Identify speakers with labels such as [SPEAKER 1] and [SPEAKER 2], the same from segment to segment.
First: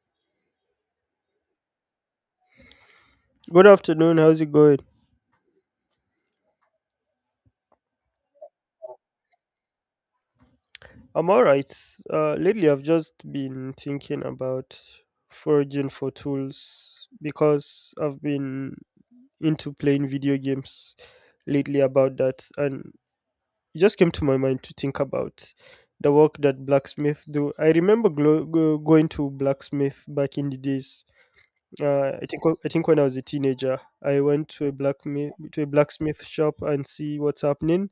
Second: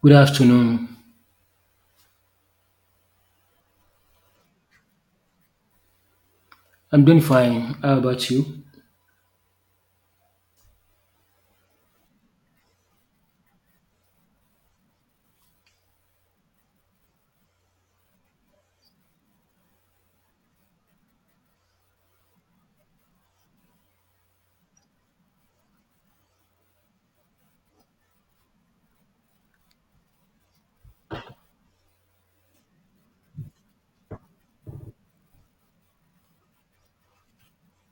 [SPEAKER 1] Good afternoon.
[SPEAKER 2] Good afternoon. How's it going?
[SPEAKER 1] I'm doing fine. How about you?
[SPEAKER 2] I'm all right. Lately, I've just been thinking about foraging for tools because I've been into playing video games lately about that, and it just came to my mind to think about the work that blacksmith do. I remember going to blacksmith back in the days. I think when I was a teenager, I went to a blacksmith shop and see what's happening.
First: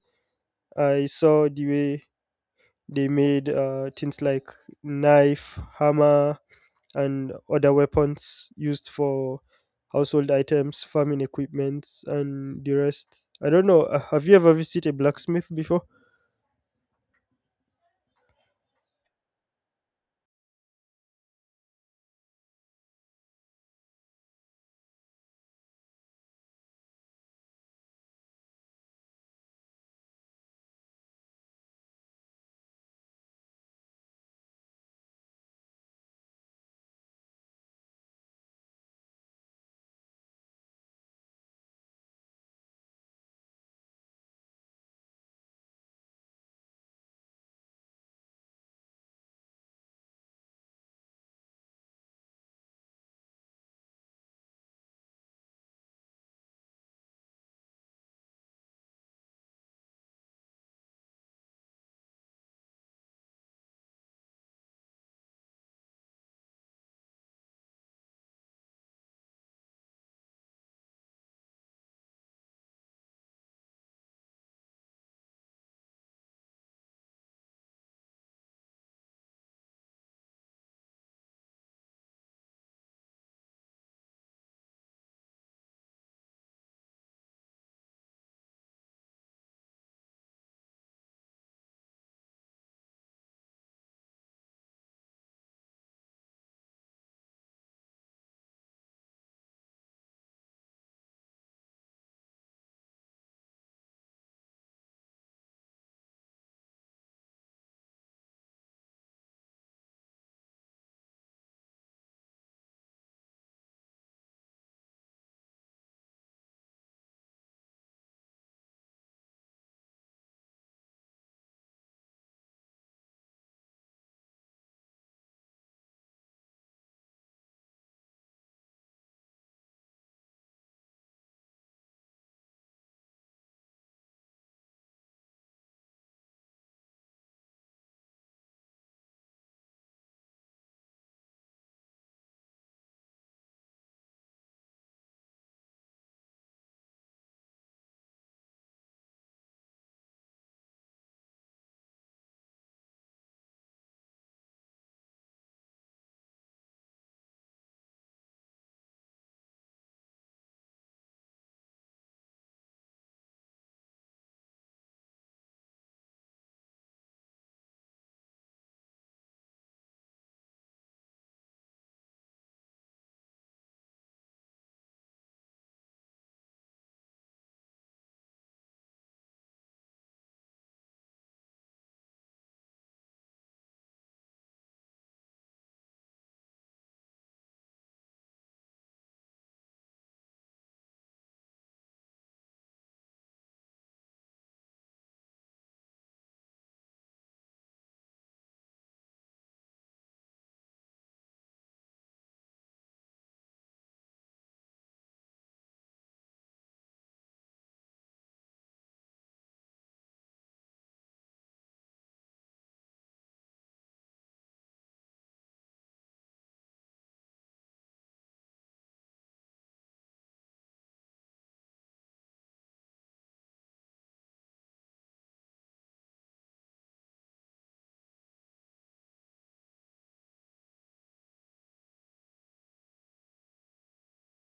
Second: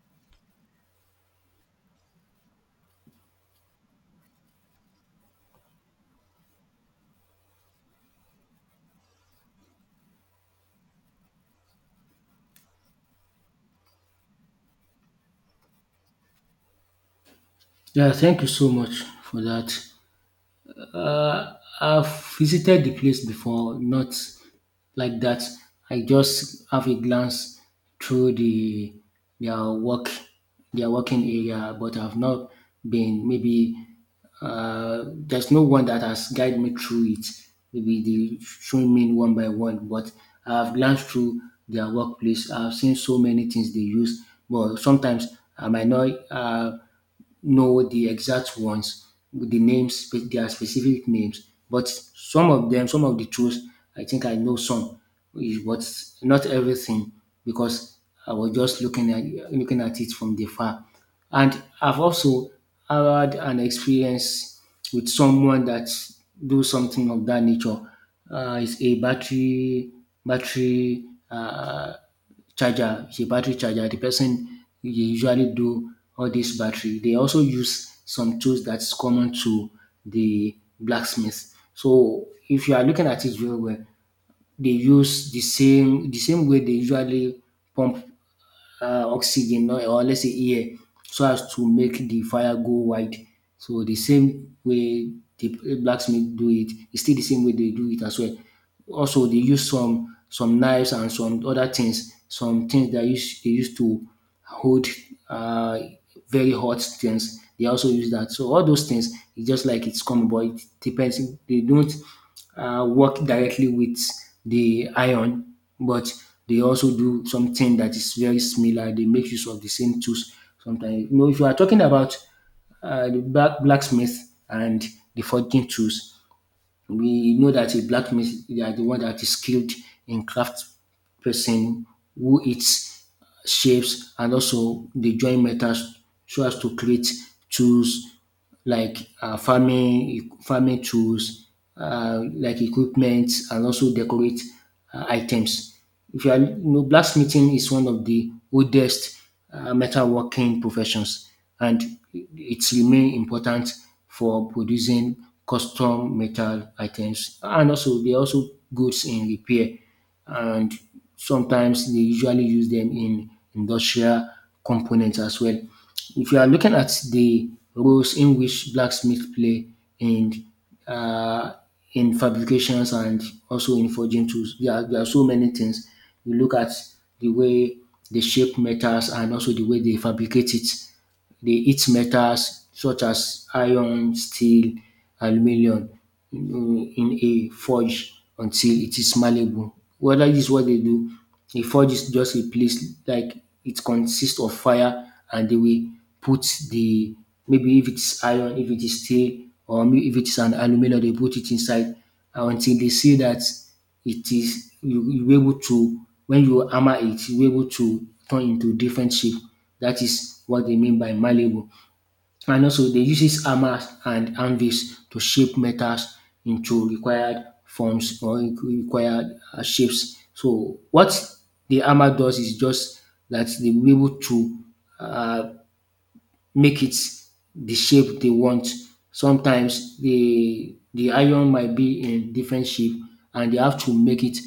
[SPEAKER 2] I saw the way they made things like knife, hammer, and other weapons used for household items, farming equipments, and the rest. I don't know. Have you ever visited a blacksmith before?
[SPEAKER 1] Yeah, thank you so much for that. I've visited the place before, not like that. I just have a glance through the their work, their working area, but I've not been maybe there's no one that has guided me through it. Maybe they showing me one by one, but I've glanced through their workplace. I've seen so many things they use, but sometimes I might not. Know the exact ones, the names, their specific names. But some of them, some of the truths, I think I know some, but not everything because I was just looking at it from the far. And I've also had an experience with someone that do something of that nature. It's a battery charger, is a battery charger. The person they usually do all this battery. They also use some tools that's common to the blacksmith. So if you are looking at it very well, they use the same way they usually pump oxygen, no, or let's say air so as to make the fire go wide. So the same way the blacksmith do it, it's still the same way they do it as well. Also, they use some knives and some other things, some things that use they use to hold uh, very hot things. They also use that. So all those things, it's just like it's common, but it depends. They don't work directly with the iron, but they also do something that is very similar. They make use of the same tools sometimes. You know, if you are talking about the blacksmith and the forging tools, we know that a blacksmith, they are the one that is skilled in craft person who eats shapes and also they join metals so as to create tools like farming tools, like equipment, and also decorate items. If you are, you know, blacksmithing is one of the oldest metalworking professions, and it remains important for producing custom metal items, and also they are also goods in repair, and sometimes they usually use them in industrial components as well. If you are looking at the roles in which blacksmith play in uh, in fabrications and also in forging tools. There are so many things. You look at the way they shape metals and also the way they fabricate it. They eat metals such as iron, steel, aluminum in a forge until it is malleable. Well, that is what they do. A forge is just a place like it consists of fire, and they will put the, maybe if it's iron, if it is steel or if it is an aluminum, they put it inside until they see that it is, you be able to, when you hammer it, you be able to turn into different shape. That is what they mean by malleable. And also they uses hammers and anvils to shape metals into required forms or required shapes. So what the hammer does is just that they will be able to uh, make it the shape they want. Sometimes the iron might be in different shape, and they have to make it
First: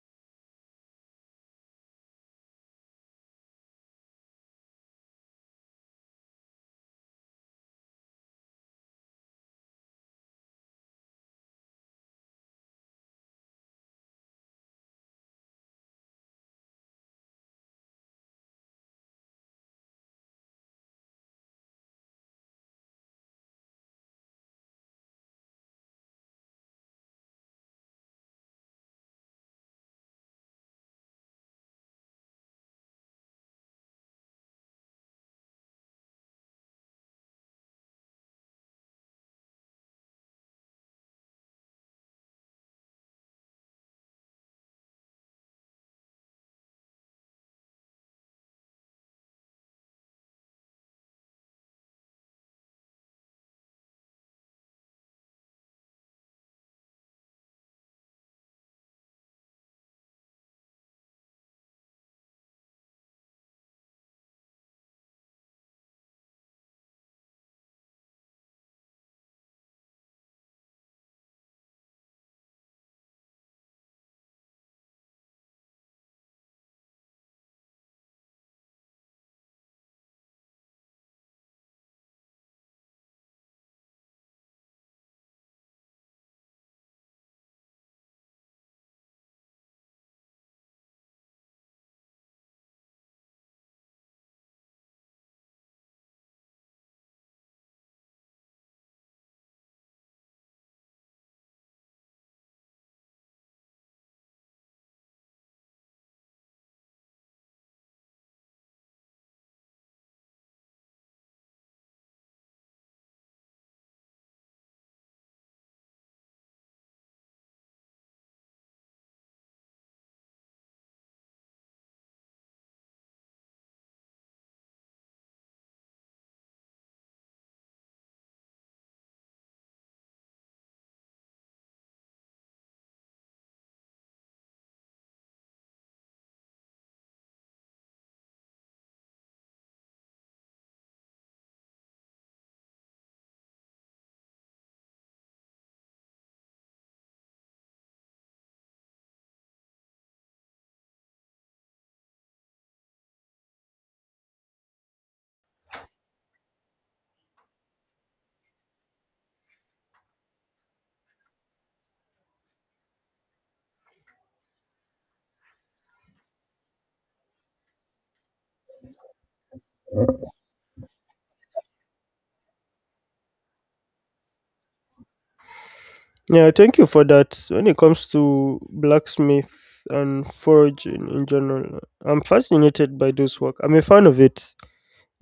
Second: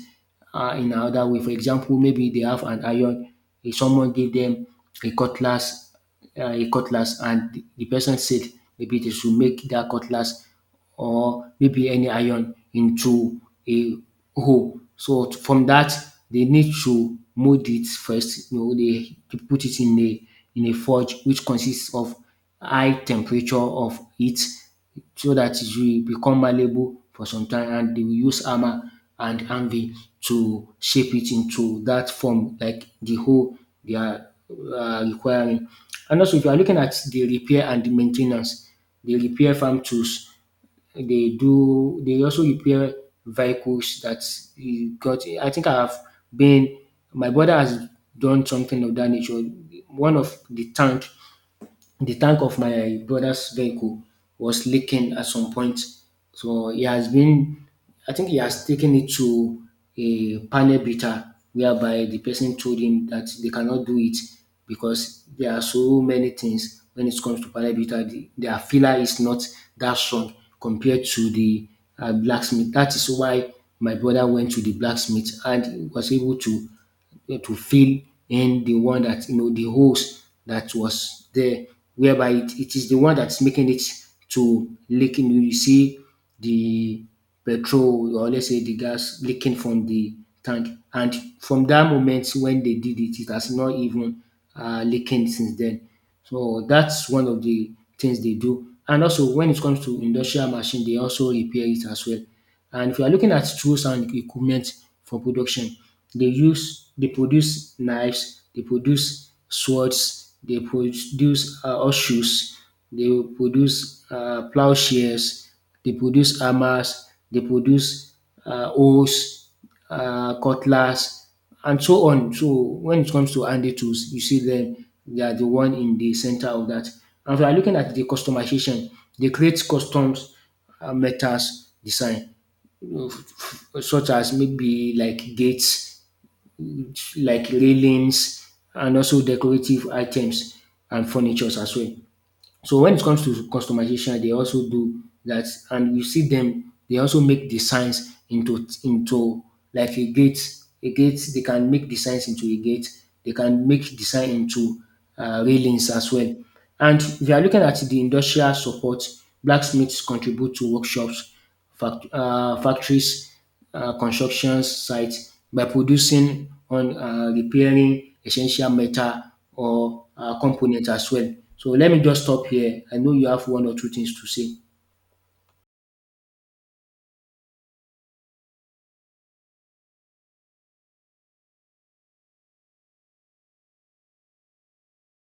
[SPEAKER 1] in another way. For example, maybe they have an iron, if someone gave them a cutlass, a cutlass, and the person said maybe they should make that cutlass or maybe any iron into a hole. So from that they need to mold it first, you know, they put it in a forge which consists of high temperature of heat so that it will become malleable for some time, and they will use hammer and anvil to shape it into that form like the hole they are requiring. And also if you are looking at the repair and the maintenance, the repair farm tools they do. They also repair vehicles that he got. I think I have been. My brother has done something of that nature. One of the tank of my brother's vehicle was leaking at some point. So he has been, I think he has taken it to a panel beater whereby the person told him that they cannot do it because there are so many things when it comes to panel beater. The, their filler is not that strong compared to the blacksmith. That is why my brother went to the blacksmith and was able to fill in the one that, you know, the holes that was there, whereby it is the one that's making it to leaking. You know, you see the petrol, or let's say the gas leaking from the tank, and from that moment when they did it, it has not even leaking since then. So that's one of the things they do. And also when it comes to industrial machine, they also repair it as well. And if you are looking at tools and equipment for production, they use they produce knives, they produce swords, they produce horseshoes, they produce plowshares, they produce hammers, they produce hoes, cutlass, and so on. So when it comes to handy tools, you see them, they are the one in the center of that. And if you are looking at the customization, they create customs metals design such as maybe like gates, like railings, and also decorative items and furnitures as well. So when it comes to customization, they also do that, and you see them. They also make designs into like a gate. A gate, they can make designs into a gate. They can make design into railings as well. And if you are looking at the industrial support, blacksmiths contribute to workshops, factories, construction sites by producing on, repairing essential metal or component as well. So let me just stop here. I know you have one or two things to say.
[SPEAKER 2] Yeah, thank you for that. When it comes to blacksmith and forging in general, I'm fascinated by those work. I'm a fan of it.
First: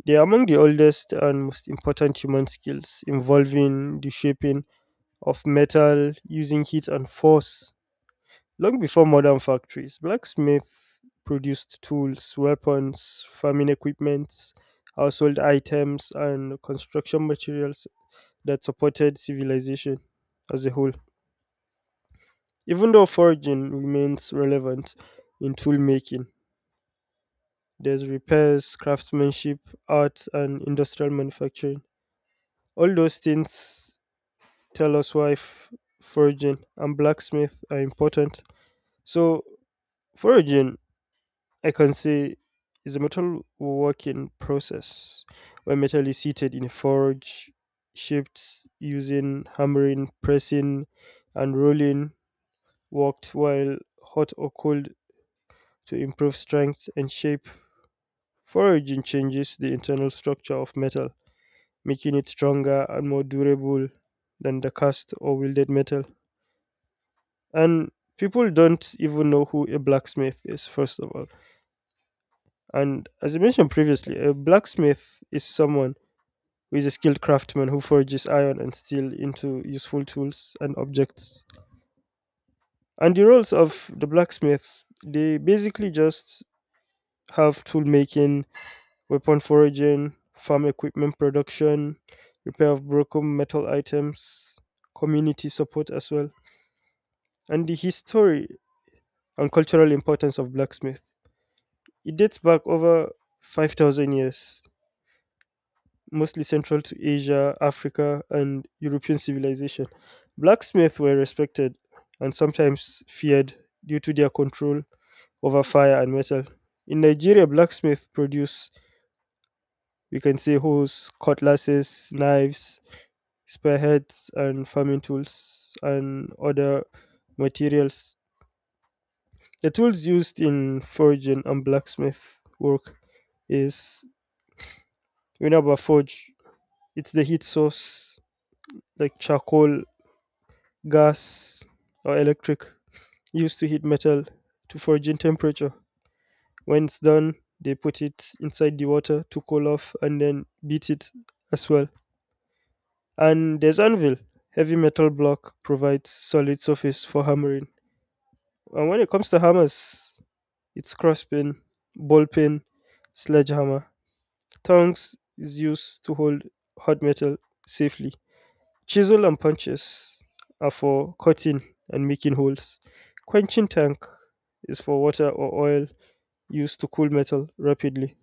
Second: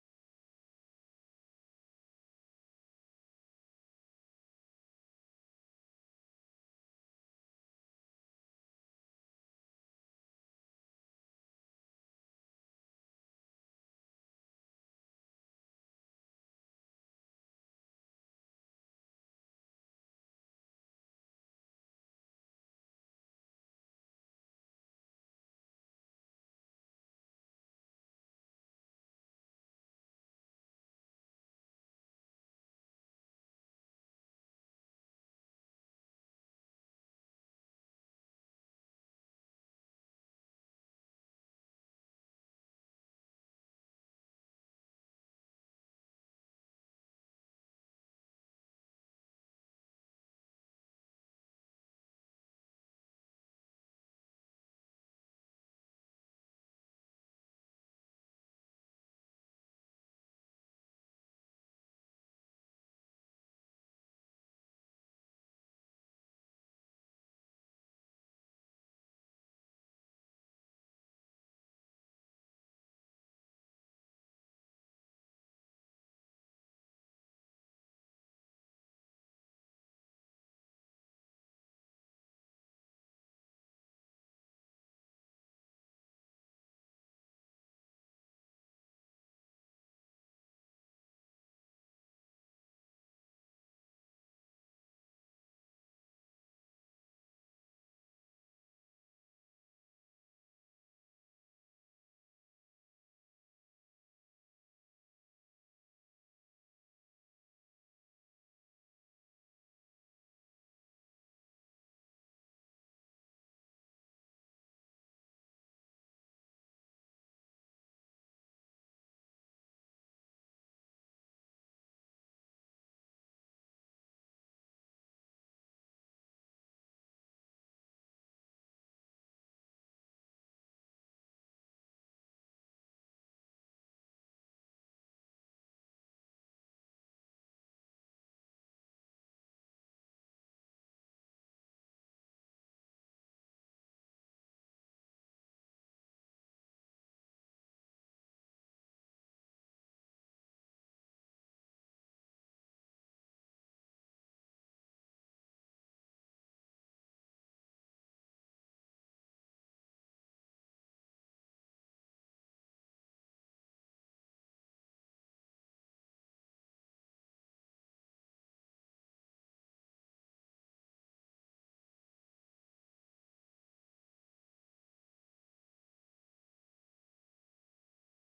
[SPEAKER 2] They are among the oldest and most important human skills, involving the shaping of metal using heat and force. Long before modern factories, blacksmith produced tools, weapons, farming equipment, household items, and construction materials that supported civilization as a whole. Even though foraging remains relevant in tool making, there's repairs, craftsmanship, art, and industrial manufacturing. All those things tell us why forging and blacksmith are important. So, forging, I can say, is a metal working process where metal is heated in a forge, shaped using hammering, pressing, and rolling, worked while hot or cold to improve strength and shape. Forging changes the internal structure of metal, making it stronger and more durable than the cast or welded metal. And people don't even know who a blacksmith is, first of all. And as I mentioned previously, a blacksmith is someone who is a skilled craftsman who forges iron and steel into useful tools and objects. And the roles of the blacksmith, they basically just have tool making, weapon foraging, farm equipment production, repair of broken metal items, community support as well, and the history and cultural importance of blacksmith. It dates back over 5,000 years, mostly central to Asia, Africa, and European civilization. Blacksmiths were respected and sometimes feared due to their control over fire and metal. In Nigeria, blacksmiths produce, we can say, hoes, cutlasses, knives, spearheads, and farming tools, and other materials. The tools used in forging and blacksmith work is we know about forge. It's the heat source, like charcoal, gas, or electric, used to heat metal to forging temperature. When it's done, they put it inside the water to cool off and then beat it as well. And there's anvil. Heavy metal block provides solid surface for hammering. And when it comes to hammers, it's crosspin, ball pin, sledgehammer. Tongs is used to hold hot metal safely. Chisel and punches are for cutting and making holes. Quenching tank is for water or oil used to cool metal rapidly.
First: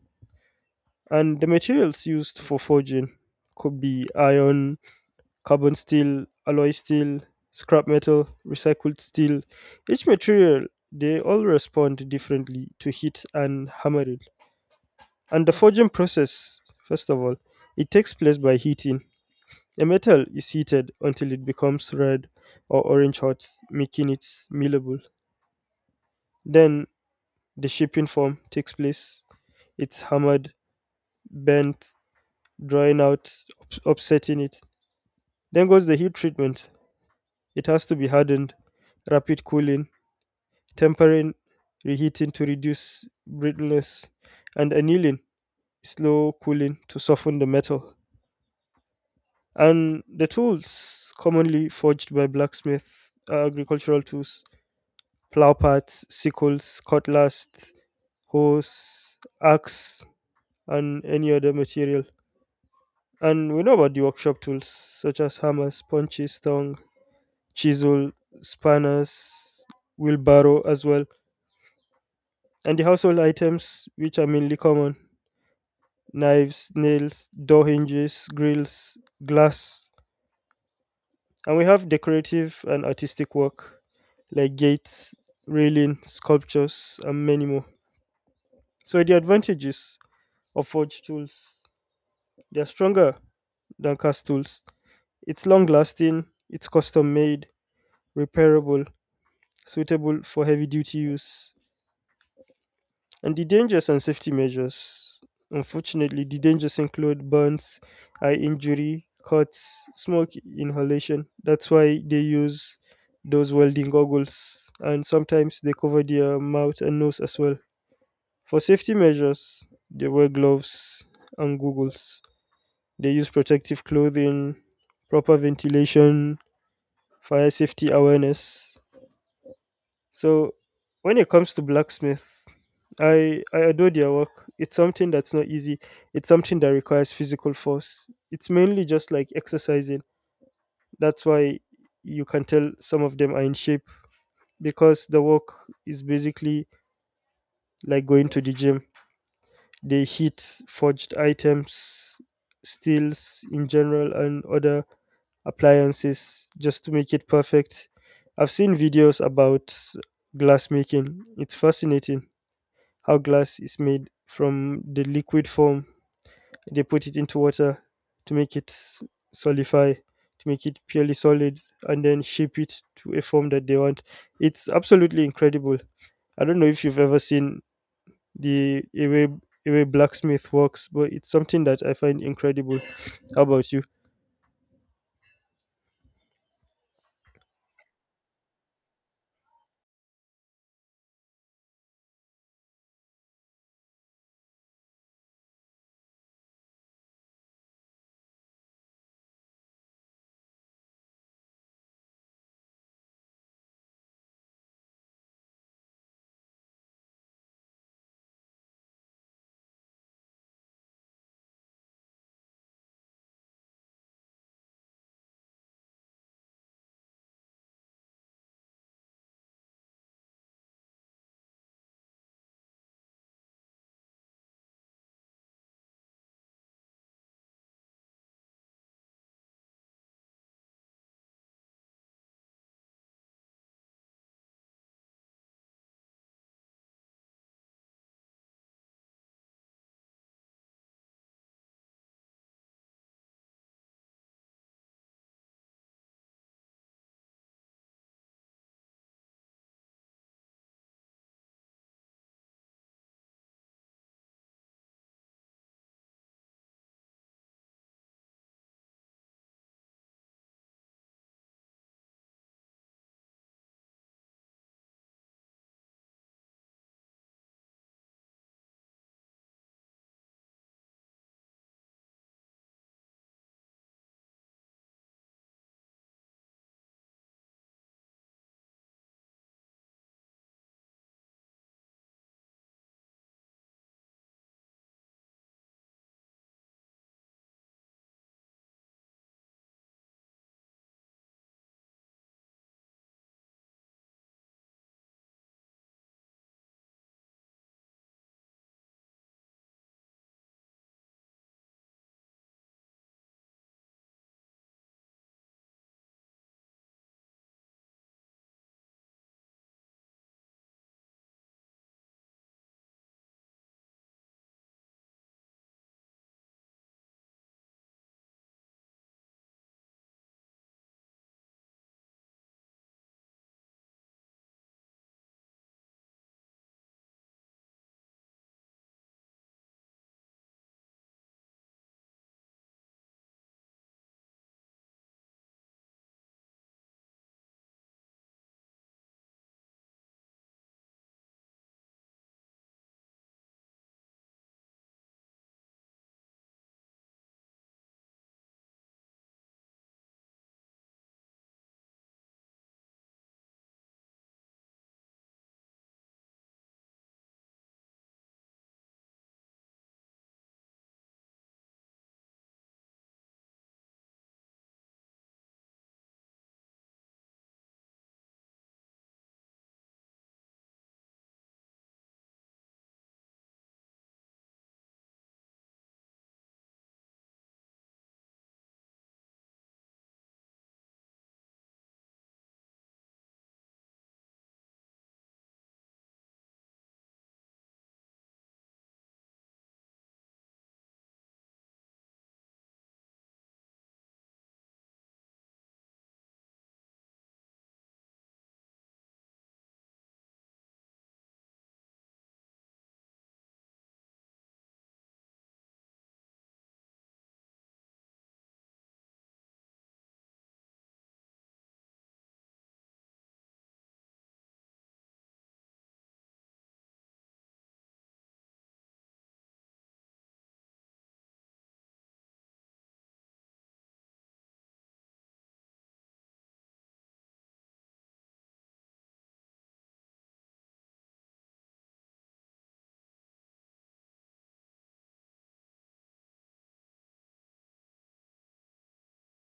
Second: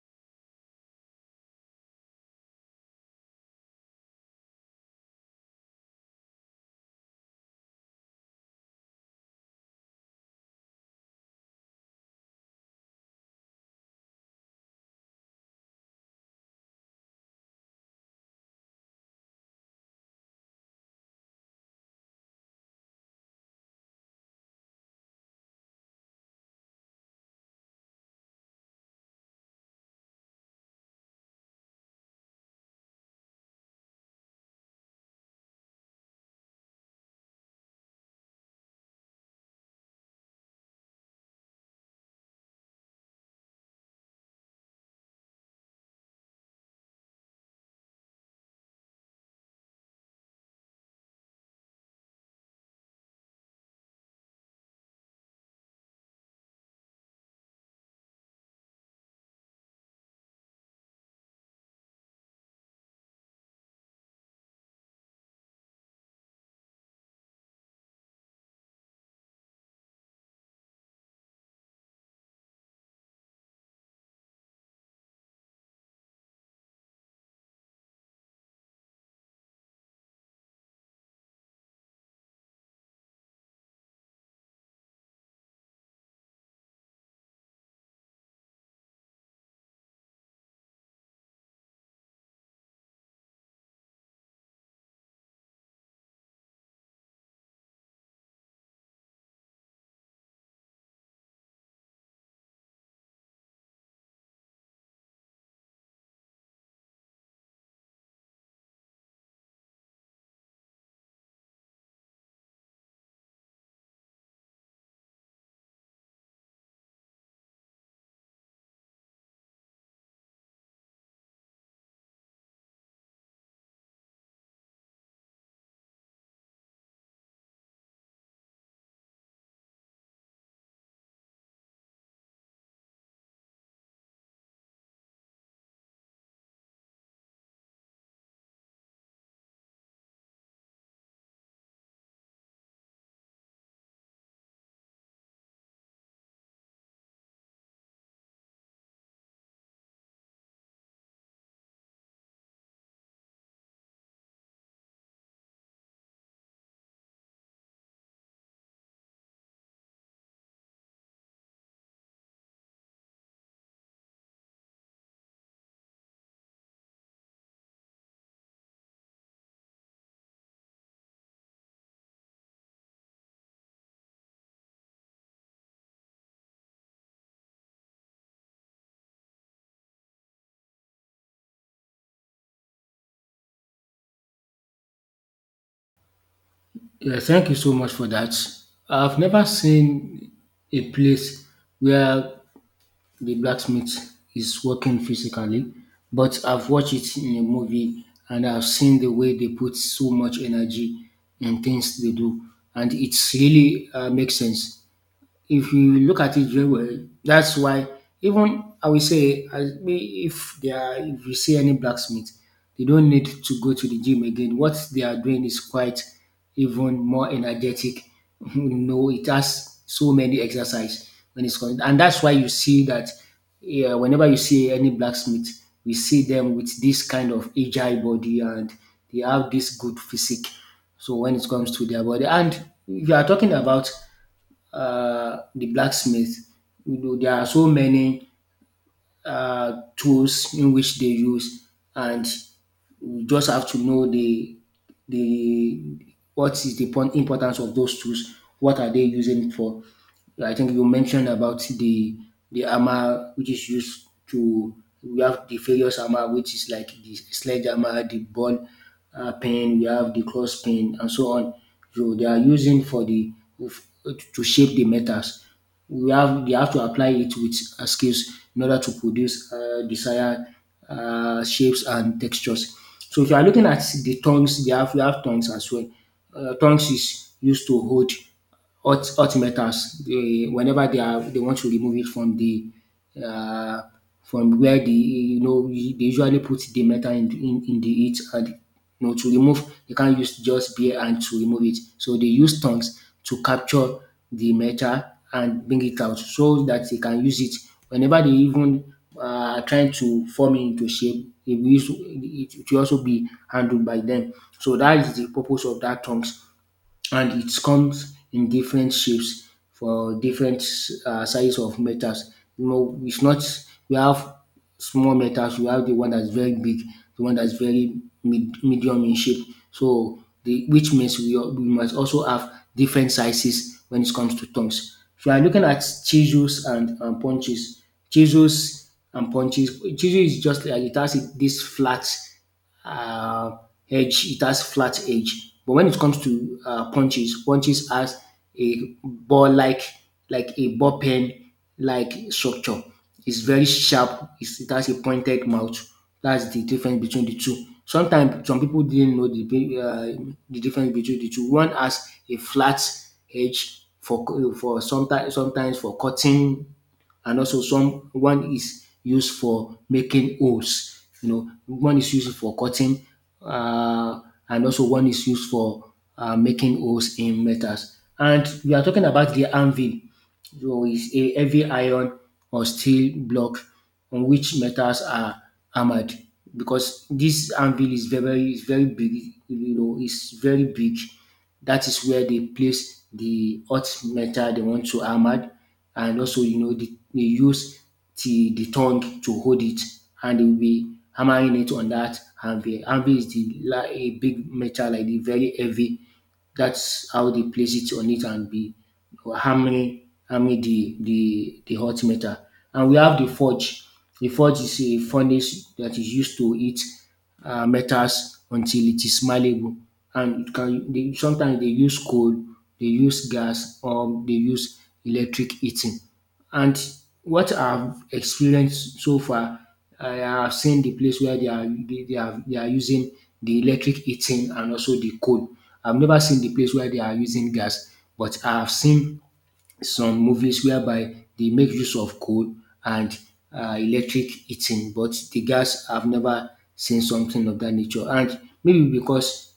[SPEAKER 2] And the materials used for forging could be iron, carbon steel, alloy steel, scrap metal, recycled steel. Each material, they all respond differently to heat and hammering. And the forging process, first of all, it takes place by heating. A metal is heated until it becomes red or orange hot, making it millable. Then the shaping form takes place. It's hammered, bent, drawing out, upsetting it. Then goes the heat treatment. It has to be hardened, rapid cooling, tempering, reheating to reduce brittleness, and annealing, slow cooling to soften the metal. And the tools commonly forged by blacksmith are agricultural tools plowparts, sickles, cutlass, hoes, axe, and any other material. And we know about the workshop tools such as hammers, punches, tongue, chisel, spanners, wheelbarrow as well. And the household items which are mainly common knives, nails, door hinges, grills, glass. And we have decorative and artistic work like gates, railing, sculptures, and many more. So the advantages or forged tools. They're stronger than cast tools. It's long lasting, it's custom made, repairable, suitable for heavy duty use. And the dangers and safety measures. Unfortunately, the dangers include burns, eye injury, cuts, smoke inhalation. That's why they use those welding goggles. And sometimes they cover their mouth and nose as well. For safety measures, they wear gloves and goggles. They use protective clothing, proper ventilation, fire safety awareness. So when it comes to blacksmith, I adore their work. It's something that's not easy. It's something that requires physical force. It's mainly just like exercising. That's why you can tell some of them are in shape because the work is basically like going to the gym. They heat forged items, steels in general, and other appliances just to make it perfect. I've seen videos about glass making. It's fascinating how glass is made from the liquid form. They put it into water to make it solidify, to make it purely solid, and then shape it to a form that they want. It's absolutely incredible. I don't know if you've ever seen the a way, a way blacksmith works, but it's something that I find incredible. How about you?
[SPEAKER 1] Yeah, thank you so much for that. I've never seen a place where the blacksmith is working physically, but I've watched it in a movie and I've seen the way they put so much energy in things they do, and it's really makes sense. If you look at it very well, that's why even I will say, if they are, if you see any blacksmith, they don't need to go to the gym again. What they are doing is quite even more energetic. You know, it has so many exercise when it's going, and that's why you see that, yeah, whenever you see any blacksmith, we see them with this kind of agile body, and they have this good physique. So when it comes to their body, and if you are talking about the blacksmith. You know, there are so many tools in which they use, and you just have to know the what is the importance of those tools. What are they using for? So I think you mentioned about the hammer which is used to, we have the various hammer which is like the sledgehammer, the ball pen, we have the cross pen, and so on. So they are using for the to shape the metals. We have they have to apply it with skills in order to produce desired shapes and textures. So if you are looking at the tongues, they have we have tongues as well. Tongues is used to hold hot meters. They, whenever they are, they want to remove it from the uh, from where the, you know, they usually put the metal in the heat, and you know to remove, they can't use just bare hand to remove it. So they use tongs to capture the metal and bring it out so that they can use it whenever they even uh, are trying to form it into shape. It will, it will also be handled by them. So that is the purpose of that tongs, and it comes in different shapes for different size of metals. You know, it's not, we have small metals. We have the one that's very big, the one that's very medium in shape. So the, which means we, we must also have different sizes when it comes to tongs. If you are looking at chisels and punches, chisels and punches, chisel is just like it has this flat uh, edge. It has flat edge. But when it comes to punches has a ball-like, like a ball pen-like structure. It's very sharp. It has a pointed mouth. That's the difference between the two. Sometimes some people didn't know the the difference between the two. One has a flat edge for sometimes for cutting and also some one is used for making holes. You know, one is used for cutting, uh, and also one is used for making holes in metals. And we are talking about the anvil. So it's a heavy iron or steel block on which metals are hammered because this anvil is very big, you know, it's very big. That is where they place the hot metal they want to hammer. And also, you know, they use the tongue to hold it, and they will be hammering it on that anvil. Anvil is a big metal like the very heavy. That's how they place it on it and be hammering, hammering the hot metal. And we have the forge. The forge is a furnace that is used to heat metals until it is malleable. And it can, they, sometimes they use coal, they use gas, or they use electric heating. And what I've experienced so far, I have seen the place where they are using the electric heating and also the coal. I've never seen the place where they are using gas, but I have seen some movies whereby they make use of coal and electric heating, but the gas I've never seen something of that nature. And maybe because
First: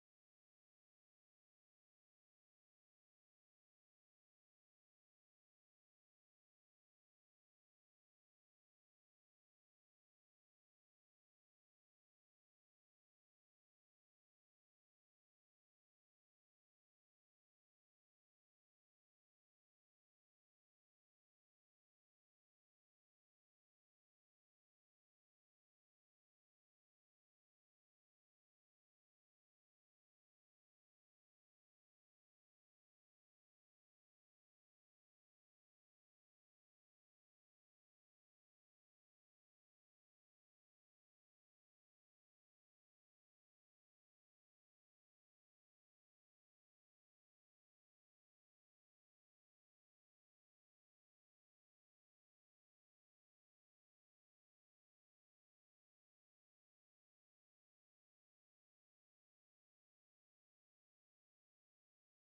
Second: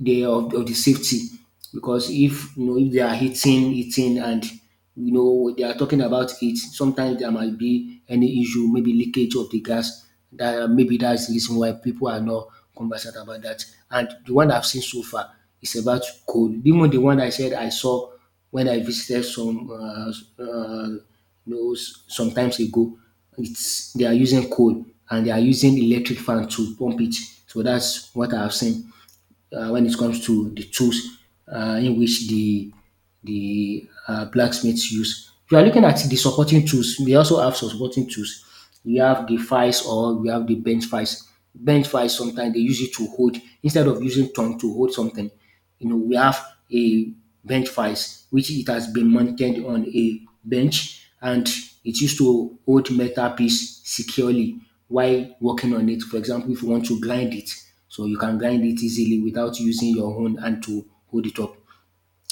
[SPEAKER 1] of the safety, because if you know, if they are hitting, hitting, and you know, they are talking about it, sometimes there might be any issue, maybe leakage of the gas. That maybe that's the reason why people are not conversant about that. And the one I've seen so far is about coal. Even the one I said I saw when I visited some uh, you sometimes ago, it's they are using coal, and they are using electric fan to pump it. So that's what I've seen when it comes to the tools in which the blacksmiths use. If you are looking at the supporting tools, we also have some supporting tools. We have the files, or we have the bench files. Bench files, sometimes they use it to hold instead of using tongue to hold something. You know, we have a bench vice, which it has been mounted on a bench, and it used to hold metal piece securely while working on it. For example, if you want to grind it, so you can grind it easily without using your own hand to hold it up.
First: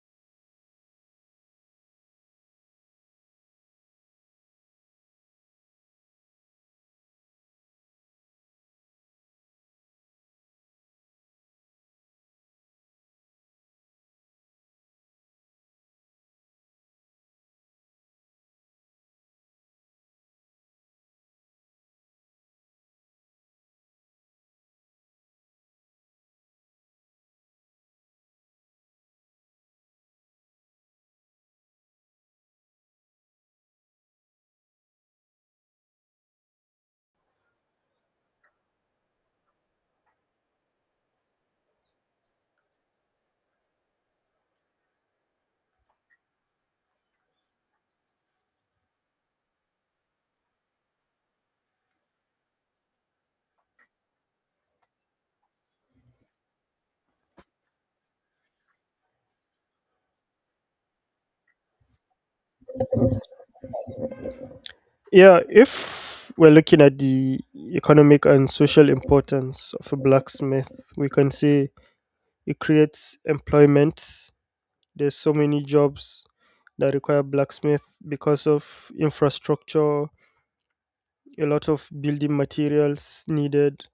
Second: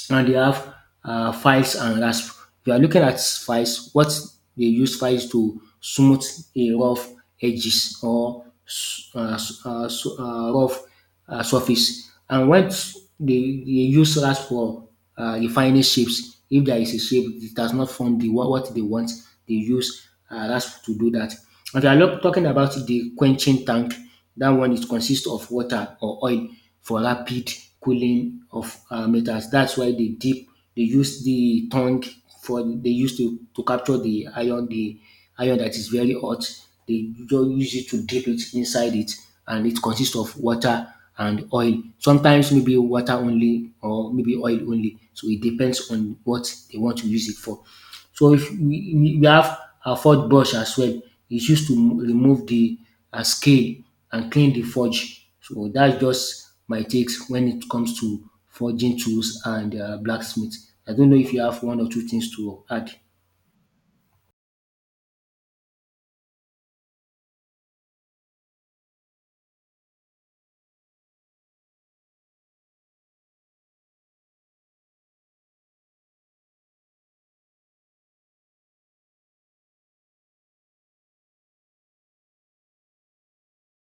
[SPEAKER 1] And they have files and rasp. We are looking at files, what they use files to smooth a rough edges or rough surface. And when they use rasp for refining shapes, if there is a shape that does not form the what they want, they use rasp to do that. And we are talking about the quenching tank. That one is consists of water or oil for rapid cooling of metals. That's why they dip, they use the tongue for, they use to capture the iron, the iron that is very hot. They just use it to dip it inside it, and it consists of water and oil. Sometimes maybe water only or maybe oil only. So it depends on what they want to use it for. So if we have a forge brush as well, it's used to remove the scale and clean the forge. So that's just my takes when it comes to forging tools and blacksmith. I don't know if you have one or two things to add.
[SPEAKER 2] Yeah, if we're looking at the economic and social importance of a blacksmith, we can say it creates employment. There's so many jobs that require blacksmith because of infrastructure, a lot of building materials needed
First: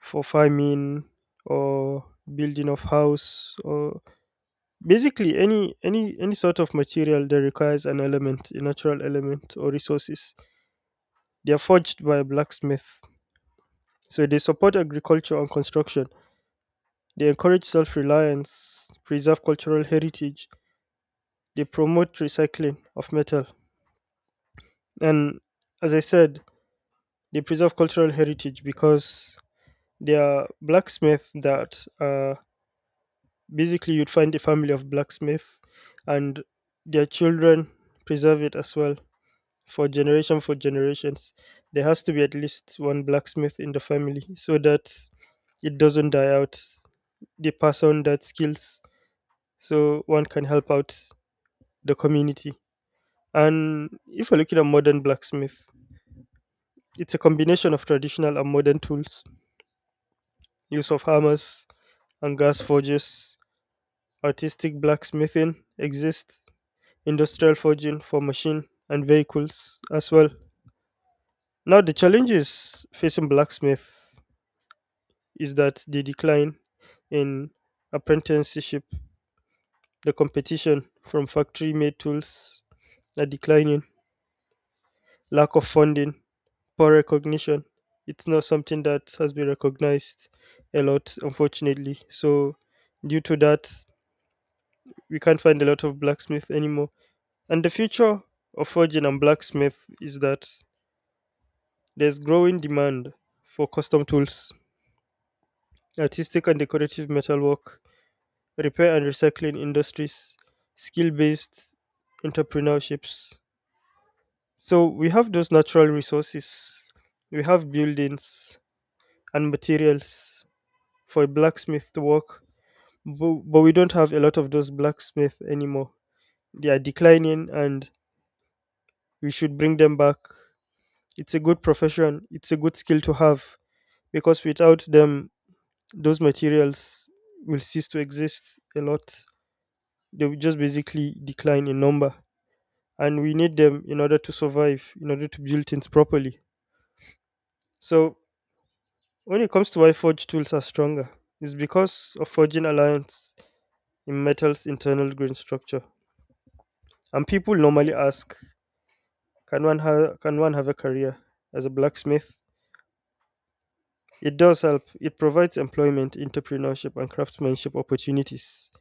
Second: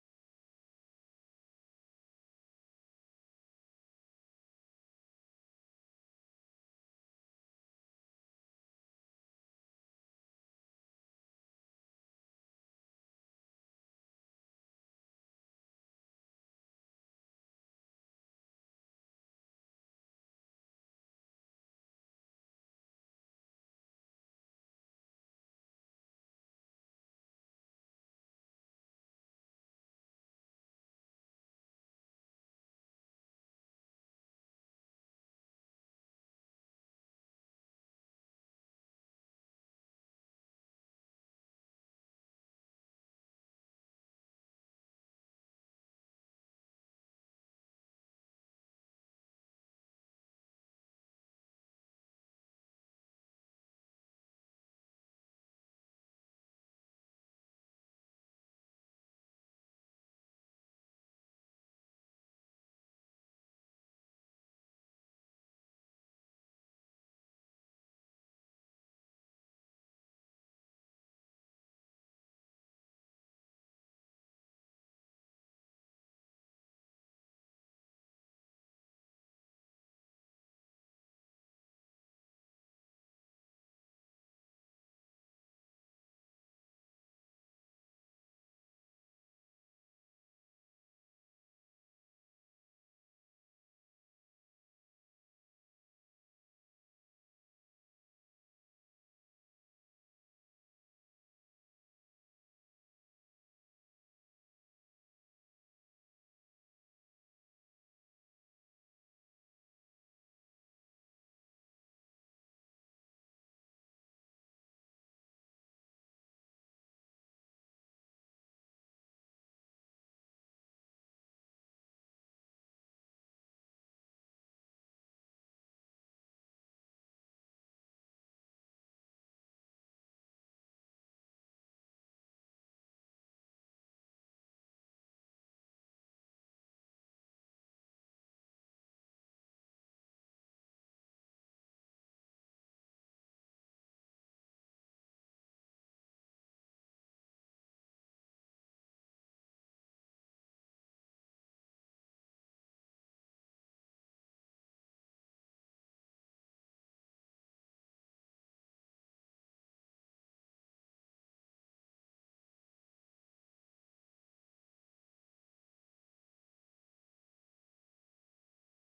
[SPEAKER 2] for farming or building of house or basically any sort of material that requires an element, a natural element or resources. They are forged by a blacksmith. So they support agriculture and construction. They encourage self reliance, preserve cultural heritage. They promote recycling of metal. And as I said, they preserve cultural heritage because they are blacksmith that basically you'd find a family of blacksmith and their children preserve it as well for generations. There has to be at least one blacksmith in the family so that it doesn't die out. They pass on that skills so one can help out the community. And if you're looking at modern blacksmith, it's a combination of traditional and modern tools, use of hammers and gas forges, artistic blacksmithing exists, industrial forging for machine and vehicles as well. Now the challenges facing blacksmith is that the decline in apprenticeship, the competition from factory made tools are declining, lack of funding, poor recognition. It's not something that has been recognized a lot, unfortunately. So, due to that, we can't find a lot of blacksmith anymore. And the future of forging and blacksmith is that there's growing demand for custom tools, artistic and decorative metalwork, repair and recycling industries, skill based entrepreneurships. So, we have those natural resources, we have buildings and materials for blacksmith work, but, we don't have a lot of those blacksmiths anymore. They are declining, and we should bring them back. It's a good profession. It's a good skill to have because without them, those materials will cease to exist a lot. They will just basically decline in number, and we need them in order to survive, in order to build things properly. So when it comes to why forge tools are stronger, it's because of forging alliance in metal's internal grain structure. And people normally ask, can one have a career as a blacksmith? It does help. It provides employment, entrepreneurship, and craftsmanship opportunities.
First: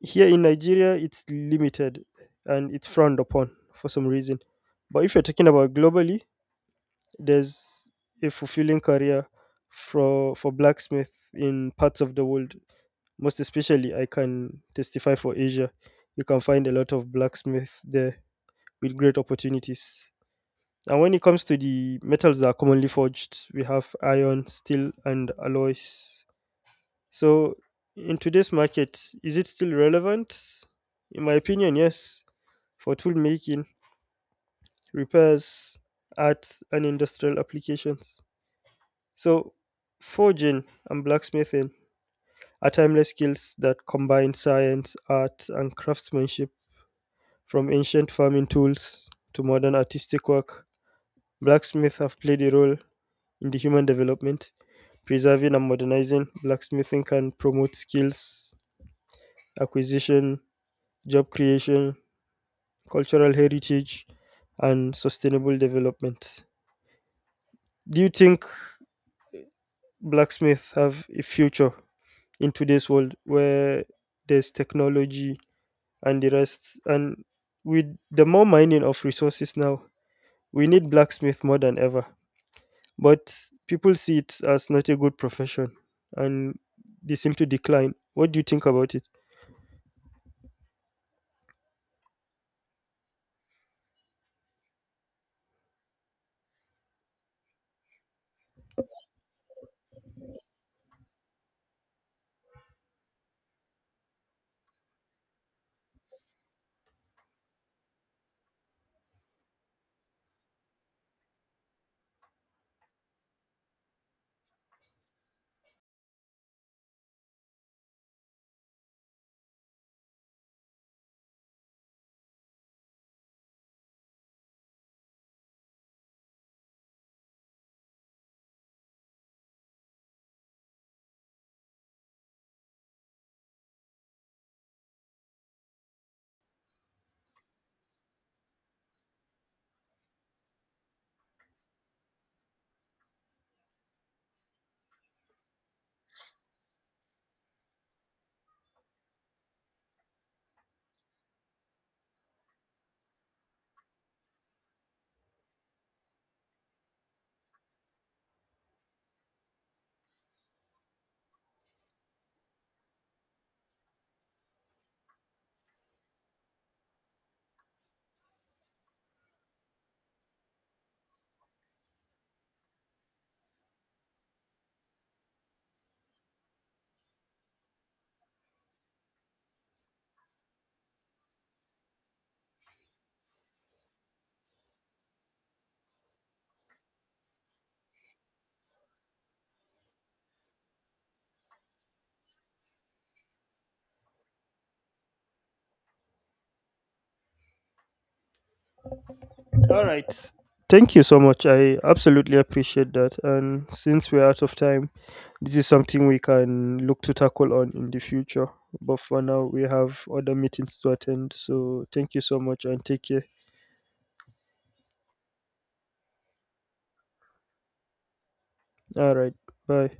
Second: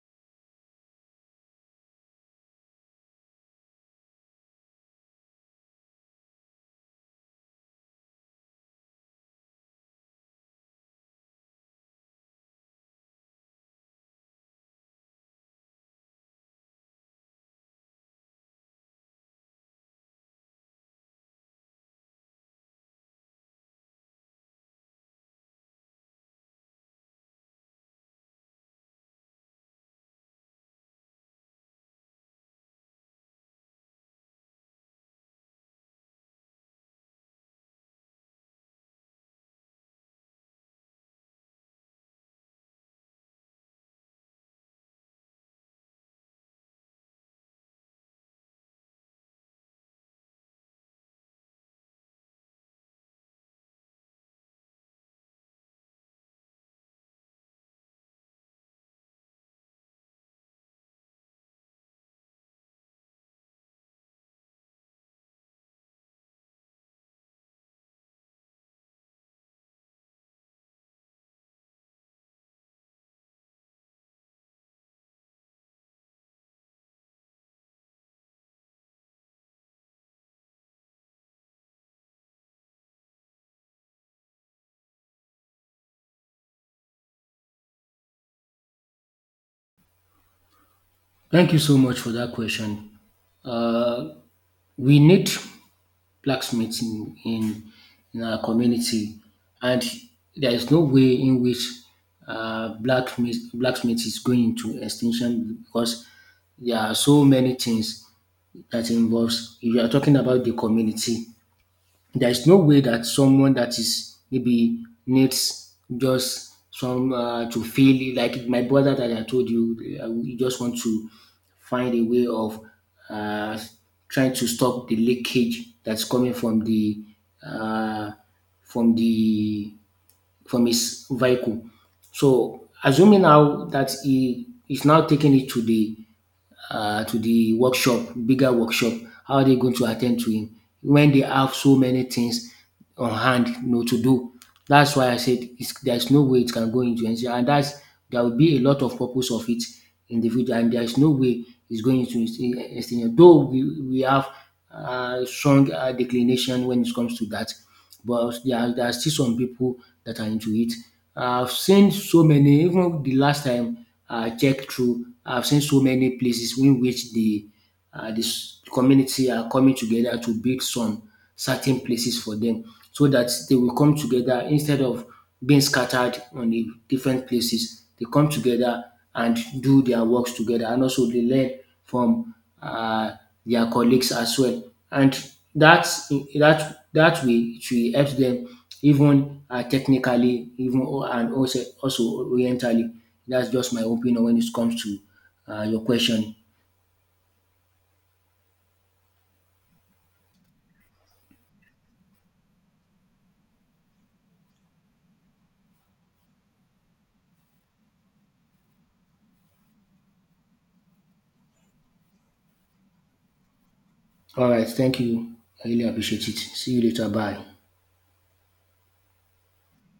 [SPEAKER 2] Here in Nigeria, it's limited and it's frowned upon for some reason. But if you're talking about globally, there's a fulfilling career for blacksmith in parts of the world. Most especially, I can testify for Asia. You can find a lot of blacksmith there with great opportunities. And when it comes to the metals that are commonly forged, we have iron, steel, and alloys. So, in today's market, is it still relevant? In my opinion, yes, for tool making, repairs, art, and industrial applications. So, forging and blacksmithing are timeless skills that combine science, art, and craftsmanship from ancient farming tools to modern artistic work. Blacksmiths have played a role in the human development. Preserving and modernizing blacksmithing can promote skills acquisition, job creation, cultural heritage, and sustainable development. Do you think blacksmiths have a future in today's world where there's technology and the rest? And with the more mining of resources now, we need blacksmith more than ever. But people see it as not a good profession and they seem to decline. What do you think about it?
[SPEAKER 1] Thank you so much for that question. Uh, we need blacksmith in our community, and there is no way in which blacksmith is going to extinction because there are so many things that involves. If you are talking about the community, there is no way that someone that is maybe needs just some to feel like my brother that I told you, we just want to find a way of uh, trying to stop the leakage that's coming from the uh, from the from his vehicle. So assuming now that he is now taking it to the bigger workshop. How are they going to attend to him when they have so many things on hand, you know, to do? That's why I said it's, there's no way it can go into NCR, and that's there will be a lot of purpose of it in the future, and there's no way it's going to extinction. Though we have strong declination when it comes to that, but there are still some people that are into it. I've seen so many, even the last time I checked through, I've seen so many places in which the this community are coming together to build some certain places for them so that they will come together instead of being scattered on the different places. They come together and do their works together, and also they learn from uh, their colleagues as well. And that's that way it will help them even technically, even and also orientally. That's just my opinion when it comes to your question.
[SPEAKER 2] All right. Thank you so much. I absolutely appreciate that. And since we're out of time, this is something we can look to tackle on in the future. But for now, we have other meetings to attend. So thank you so much and take care.
[SPEAKER 1] All right, thank you. I really appreciate it. See you later. Bye.
[SPEAKER 2] All right. Bye.